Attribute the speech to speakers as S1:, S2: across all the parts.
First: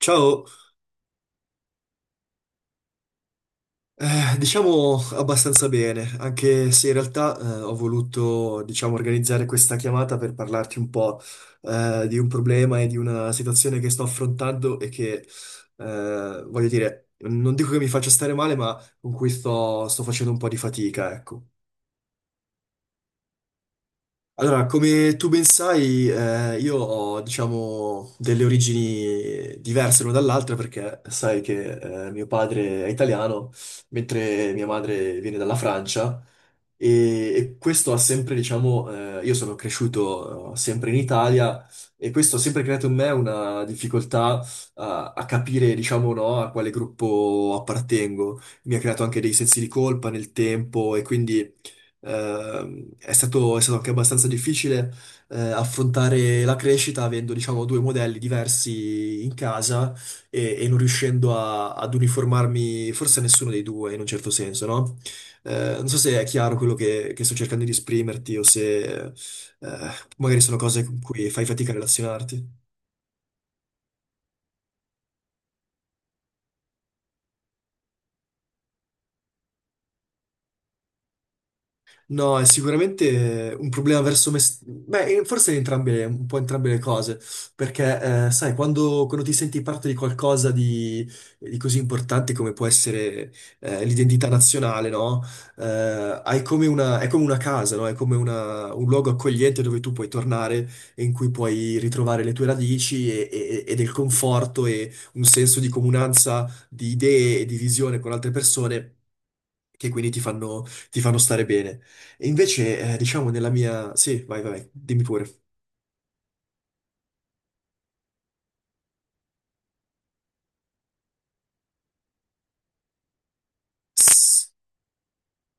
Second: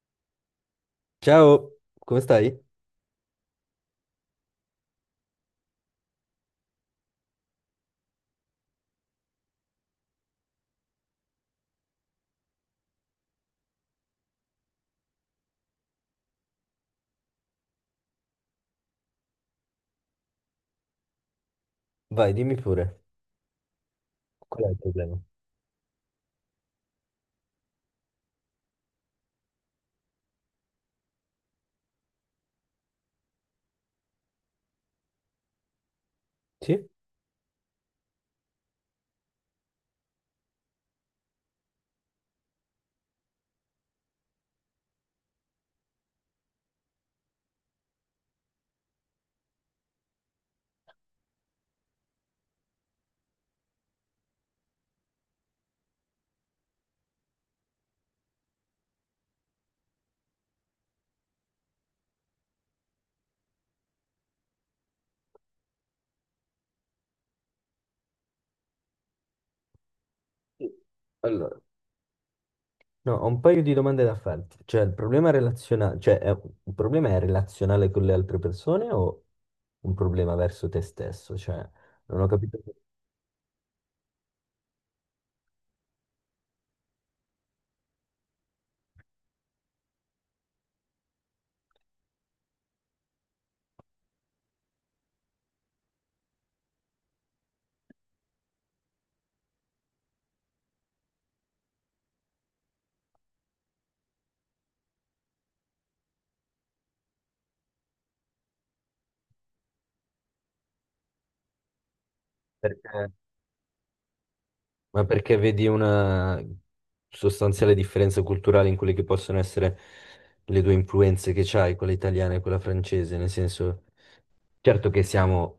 S1: Ciao,
S2: Ciao, come stai?
S1: diciamo abbastanza bene, anche se in realtà ho voluto, diciamo, organizzare questa chiamata per parlarti un po' di un problema e di una situazione che sto affrontando e che, voglio dire, non dico che mi faccia stare male, ma con cui sto facendo un po' di fatica, ecco.
S2: Vai, dimmi pure, qual
S1: Allora,
S2: è il
S1: come
S2: problema?
S1: tu ben sai, io ho, diciamo, delle origini diverse l'una dall'altra perché sai che mio padre è italiano, mentre mia madre viene dalla Francia
S2: Sì?
S1: e questo ha sempre, diciamo, io sono cresciuto sempre in Italia e questo ha sempre creato in me una difficoltà a capire, diciamo, no, a quale gruppo appartengo. Mi ha creato anche dei sensi di colpa nel tempo e quindi è stato anche abbastanza difficile affrontare la crescita avendo, diciamo, due modelli diversi in casa e non riuscendo ad uniformarmi forse a nessuno dei due in un certo senso, no? Non so se è chiaro quello che sto cercando di esprimerti o se magari sono
S2: Sì.
S1: cose con cui fai
S2: Allora,
S1: fatica a relazionarti.
S2: no, ho un paio di domande da farti. Cioè, il problema relazionale, cioè, è- il problema è relazionale con le altre persone o un problema verso te stesso? Cioè, non ho
S1: No, è
S2: capito
S1: sicuramente un problema verso me. Beh, forse entrambe, un po' entrambe le cose, perché sai, quando ti senti parte di qualcosa di così importante come può essere l'identità nazionale, no? Hai come una, è come una casa, no? È come un luogo accogliente dove tu puoi tornare e in cui puoi ritrovare le tue radici e del conforto e un senso di comunanza di idee e di visione con altre persone che quindi ti fanno stare bene. E invece,
S2: perché,
S1: diciamo, nella mia... Sì, vai, vai, vai, dimmi
S2: ma
S1: pure.
S2: perché vedi una sostanziale differenza culturale in quelle che possono essere le due influenze che c'hai, quella italiana e quella francese? Nel senso, certo che siamo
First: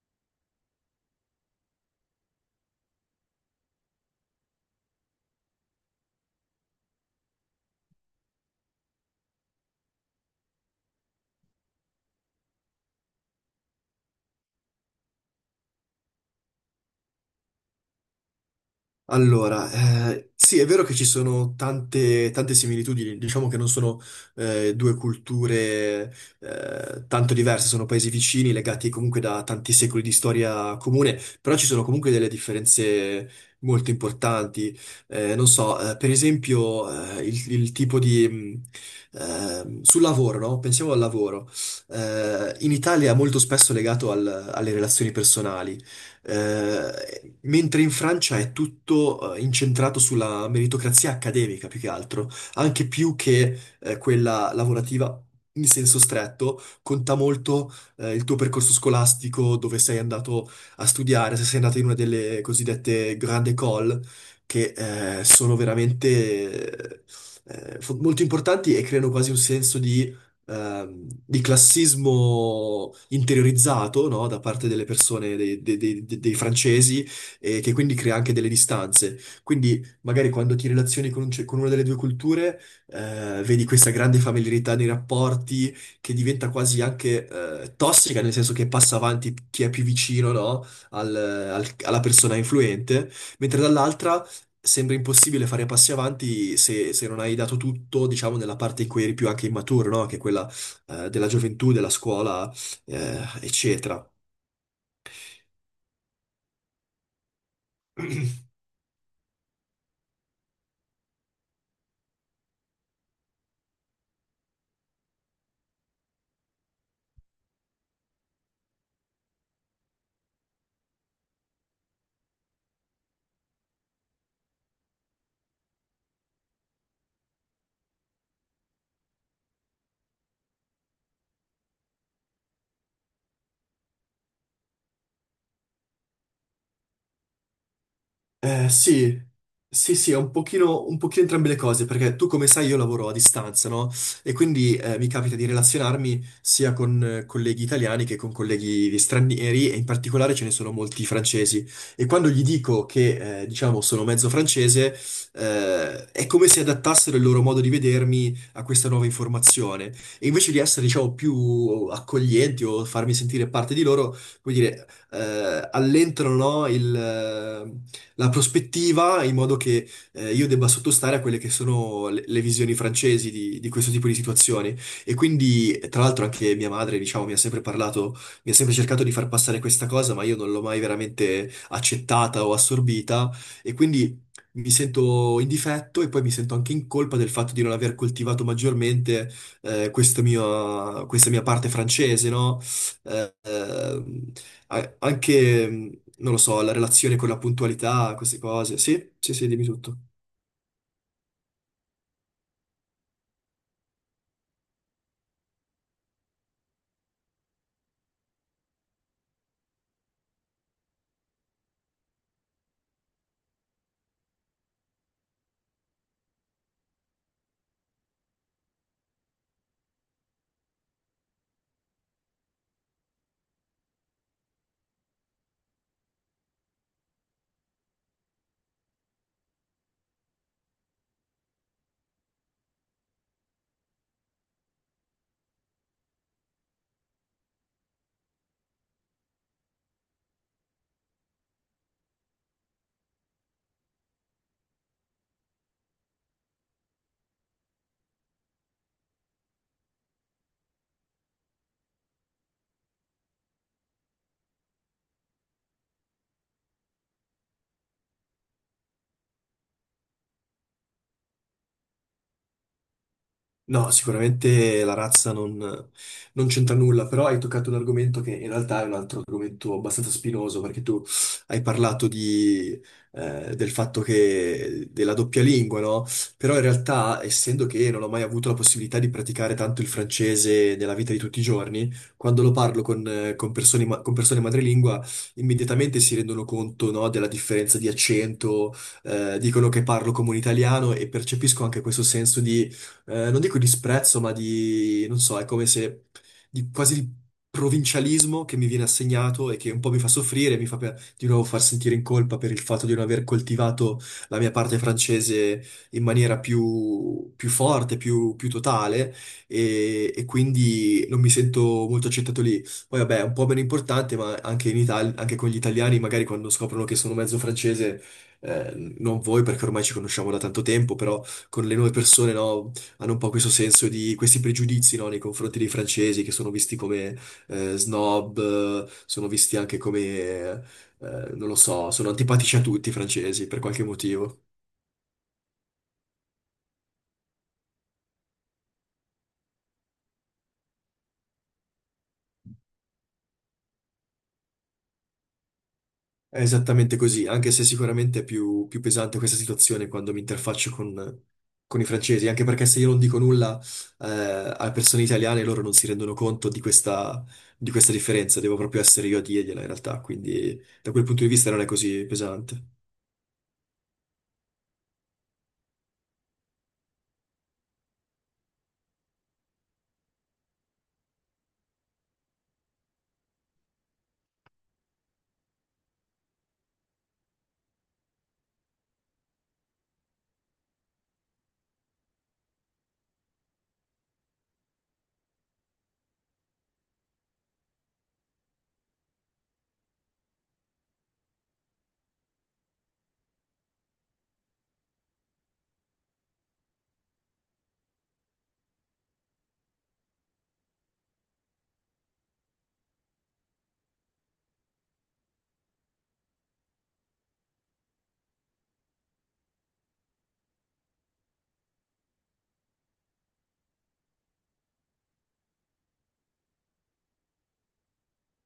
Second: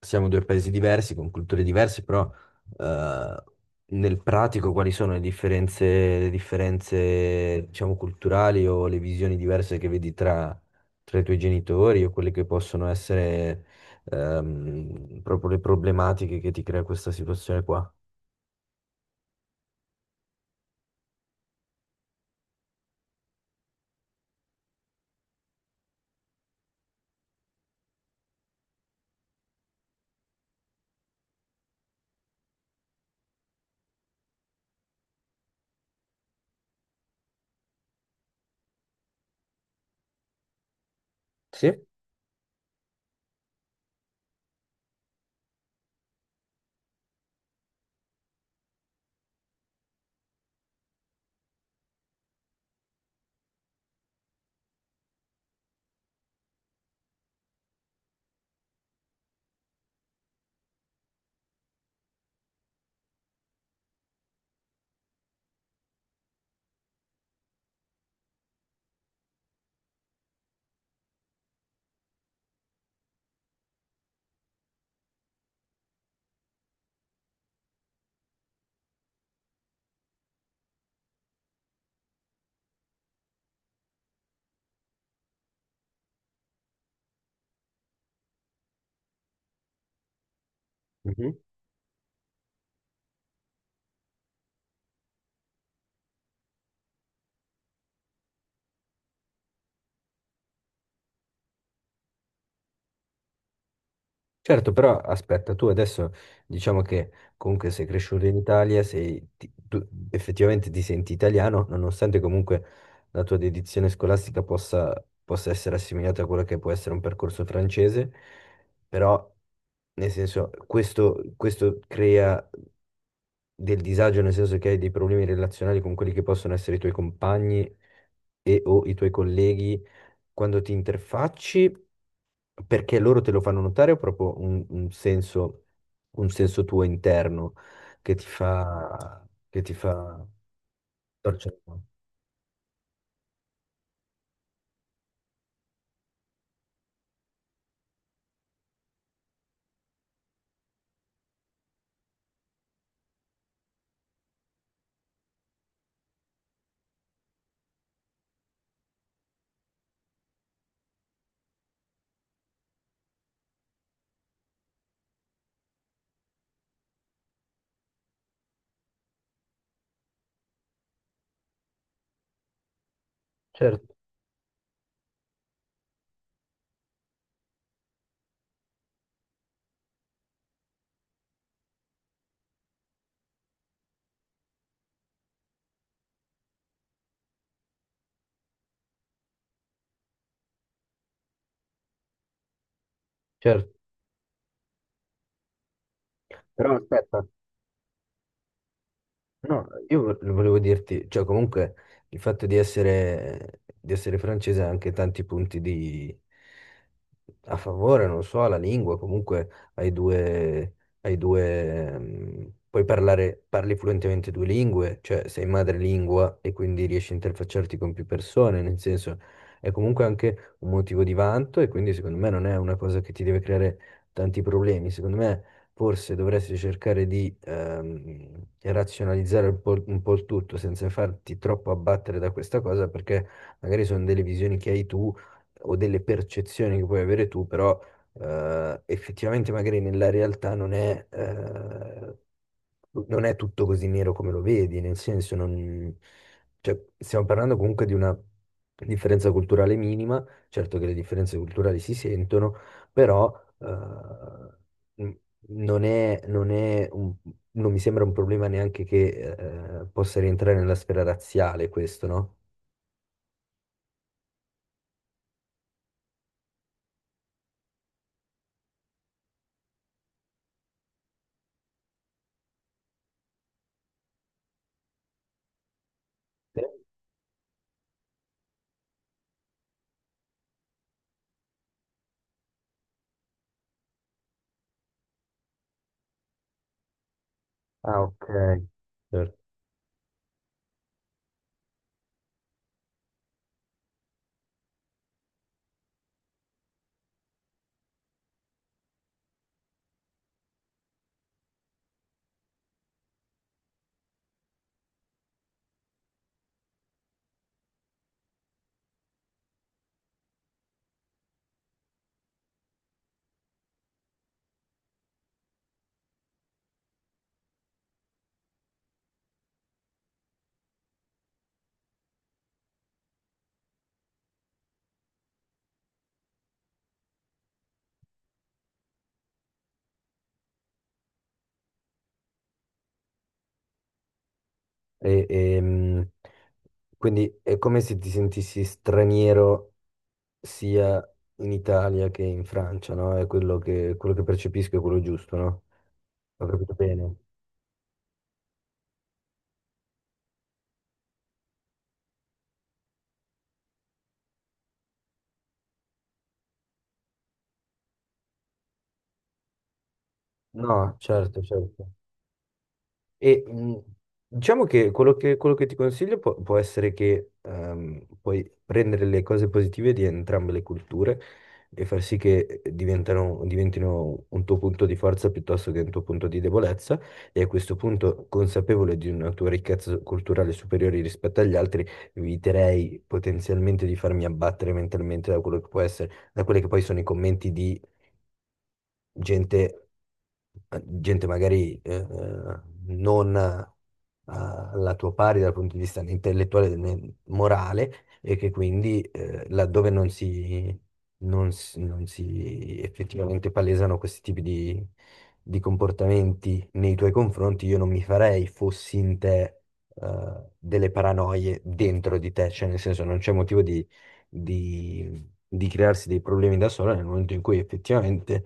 S2: siamo due paesi diversi, con culture diverse, però eh, nel pratico quali sono le differenze, diciamo, culturali o le visioni diverse che vedi tra, tra i tuoi genitori o quelle che possono essere, proprio le problematiche che ti crea questa situazione qua?
S1: Allora, sì, è vero che ci sono tante similitudini, diciamo che non sono due culture tanto diverse, sono paesi vicini, legati comunque da tanti secoli di storia comune, però ci sono comunque delle differenze molto importanti. Non so, per esempio, il tipo di... sul lavoro, no? Pensiamo al lavoro.
S2: Sì?
S1: In Italia è molto spesso legato alle relazioni personali. Mentre in Francia è tutto incentrato sulla meritocrazia accademica più che altro, anche più che quella lavorativa in senso stretto, conta molto il tuo percorso scolastico, dove sei andato a studiare, se sei andato in una delle cosiddette grande école, che sono veramente molto importanti e creano quasi un senso di classismo interiorizzato, no, da parte delle persone, dei francesi, e che quindi crea anche delle distanze. Quindi magari quando ti relazioni con, con una delle due culture, vedi questa grande familiarità nei rapporti che diventa quasi anche tossica, nel senso che passa avanti chi è più vicino, no,
S2: Mhm.
S1: alla persona influente, mentre dall'altra sembra impossibile fare passi avanti se non hai dato tutto, diciamo, nella parte in cui eri più anche immaturo, no? Che è quella della gioventù, della scuola, eccetera.
S2: Certo, però aspetta, tu adesso diciamo che comunque sei cresciuto in Italia, sei, tu effettivamente ti senti italiano, nonostante comunque la tua dedizione scolastica possa, possa essere assimilata a quello che può essere un percorso francese, però nel senso questo, questo crea del disagio, nel senso che hai dei problemi relazionali con quelli che possono essere i tuoi compagni e o i tuoi colleghi quando ti interfacci, perché loro te lo fanno notare o proprio un senso tuo interno
S1: Sì,
S2: che ti
S1: sì, sì, è
S2: fa
S1: un pochino entrambe
S2: torcere
S1: le
S2: il
S1: cose,
S2: naso?
S1: perché tu come sai io lavoro a distanza, no? E quindi mi capita di relazionarmi sia con colleghi italiani che con colleghi di stranieri, e in particolare ce ne sono molti francesi. E quando gli dico che, diciamo, sono mezzo francese, è come se adattassero il loro modo di vedermi a questa nuova informazione. E invece di essere, diciamo, più accoglienti o farmi sentire parte di loro, come dire allentano, no, il, la prospettiva in modo che io debba sottostare a quelle che sono le visioni francesi di questo
S2: Certo,
S1: tipo di situazioni. E quindi, tra l'altro, anche mia madre, diciamo, mi ha sempre parlato, mi ha sempre cercato di far passare questa cosa, ma io non l'ho mai veramente accettata o assorbita. E quindi. Mi sento in difetto e poi mi sento anche in colpa del fatto di non aver coltivato maggiormente questo questa mia parte francese, no? Eh,
S2: certo.
S1: eh, a- anche, non lo so, la
S2: Però
S1: relazione
S2: aspetta,
S1: con la puntualità, queste cose. Sì, sì, sì, dimmi
S2: no,
S1: tutto.
S2: io volevo dirti, cioè comunque il fatto di essere francese ha anche tanti punti di, a favore, non so, alla lingua. Comunque hai due, hai due, puoi parlare, parli fluentemente due lingue, cioè sei madrelingua e quindi riesci a interfacciarti con più persone. Nel senso, è comunque anche un motivo di vanto e quindi secondo me non è una cosa che ti deve creare tanti problemi. Secondo me forse dovresti cercare di razionalizzare un po' il tutto senza farti troppo abbattere da questa cosa, perché magari sono delle visioni che hai tu o delle percezioni che puoi avere tu, però effettivamente magari nella realtà non è, non è tutto così nero come lo vedi, nel senso non, cioè, stiamo parlando comunque di una differenza culturale minima. Certo che le differenze culturali si sentono, però eh, non è, non è un- non mi sembra un problema neanche che possa rientrare nella sfera razziale, questo, no?
S1: No, sicuramente la razza non, non c'entra nulla, però hai toccato un argomento che in realtà è un altro argomento abbastanza spinoso, perché tu hai parlato di, del fatto che della doppia lingua, no? Però
S2: Sì.
S1: in realtà, essendo che non ho mai avuto la possibilità di praticare tanto il francese nella vita di tutti i giorni, quando lo parlo con persone, con persone madrelingua, immediatamente si rendono conto, no, della differenza di
S2: Ah, ok.
S1: accento,
S2: Certo.
S1: dicono che parlo come un italiano e percepisco anche questo senso di non dico disprezzo, ma di, non so, è come se, di quasi di provincialismo che mi viene assegnato e che un po' mi fa soffrire, mi fa di nuovo far sentire in colpa per il fatto di non aver coltivato la mia parte francese in maniera più forte, più totale, e quindi non mi sento molto accettato lì. Poi vabbè, è un po' meno importante, ma anche in Italia, anche con gli italiani, magari quando scoprono che sono mezzo francese, eh, non voi perché ormai ci conosciamo da tanto tempo, però con le nuove persone, no? Hanno un po' questo senso di questi pregiudizi, no, nei confronti dei francesi che sono visti come snob, sono visti anche come, non lo so, sono antipatici a tutti i francesi per qualche motivo.
S2: E- ehm, quindi è come se ti sentissi straniero sia in Italia che in Francia, no? È quello che percepisco è quello giusto, no?
S1: È
S2: Ho capito
S1: esattamente
S2: bene?
S1: così, anche se sicuramente è più, più pesante questa situazione quando mi interfaccio con i francesi, anche perché se io non dico nulla eh, alle persone italiane loro non si rendono conto di questa differenza, devo proprio essere io a dirgliela in realtà, quindi da
S2: No,
S1: quel punto di
S2: certo,
S1: vista non è
S2: certo.
S1: così pesante.
S2: E diciamo che quello che, quello che ti consiglio può, può essere che puoi prendere le cose positive di entrambe le culture e far sì che diventino un tuo punto di forza piuttosto che un tuo punto di debolezza. E a questo punto, consapevole di una tua ricchezza culturale superiore rispetto agli altri, eviterei potenzialmente di farmi abbattere mentalmente da quello che può essere, da quelli che poi sono i commenti di gente, gente magari non alla tua pari dal punto di vista né intellettuale né morale, e che quindi laddove non si, non si effettivamente palesano questi tipi di comportamenti nei tuoi confronti, io non mi farei, fossi in te, delle paranoie dentro di te. Cioè, nel senso, non c'è motivo di crearsi dei problemi da sola, nel momento in cui effettivamente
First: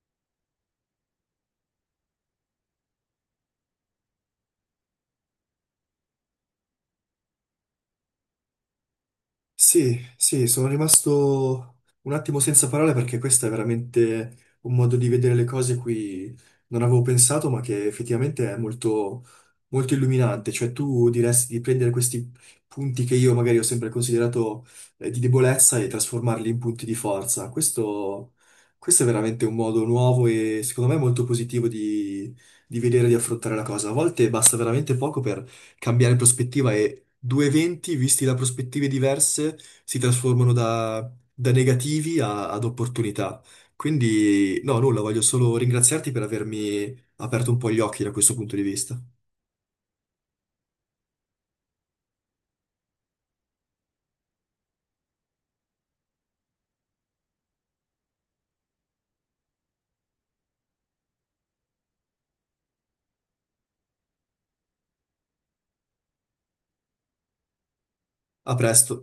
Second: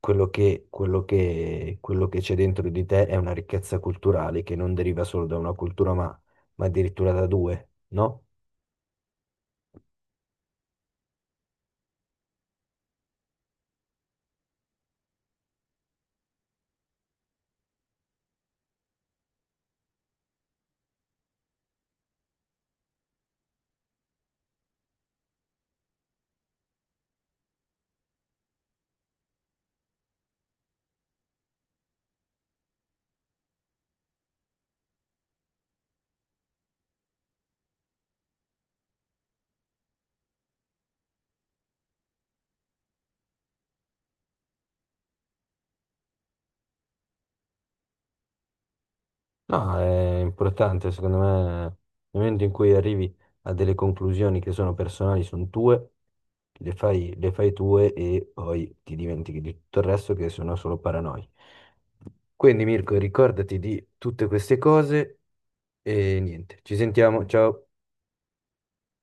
S2: quello che, quello che, quello che c'è dentro di te è una ricchezza culturale che non deriva solo da una cultura, ma addirittura da due, no?
S1: Sì, sì, sono rimasto un attimo senza parole perché questo è veramente un modo di vedere le cose cui non avevo pensato, ma che effettivamente è molto, molto illuminante. Cioè, tu diresti di prendere questi punti che io magari ho sempre considerato di debolezza e trasformarli in punti di forza. Questo è veramente un modo nuovo e secondo me molto positivo di vedere e di affrontare la cosa. A volte basta veramente poco per cambiare prospettiva due eventi visti da prospettive diverse si trasformano da negativi ad opportunità. Quindi, no, nulla, voglio solo ringraziarti per avermi aperto un po' gli occhi da questo punto di vista.
S2: No, è importante, secondo me, nel momento in cui arrivi a delle conclusioni che sono personali, sono tue, le fai tue e poi ti dimentichi di tutto il resto che sono solo paranoie. Quindi Mirko, ricordati di tutte queste cose. E niente, ci sentiamo, ciao.
S1: A presto.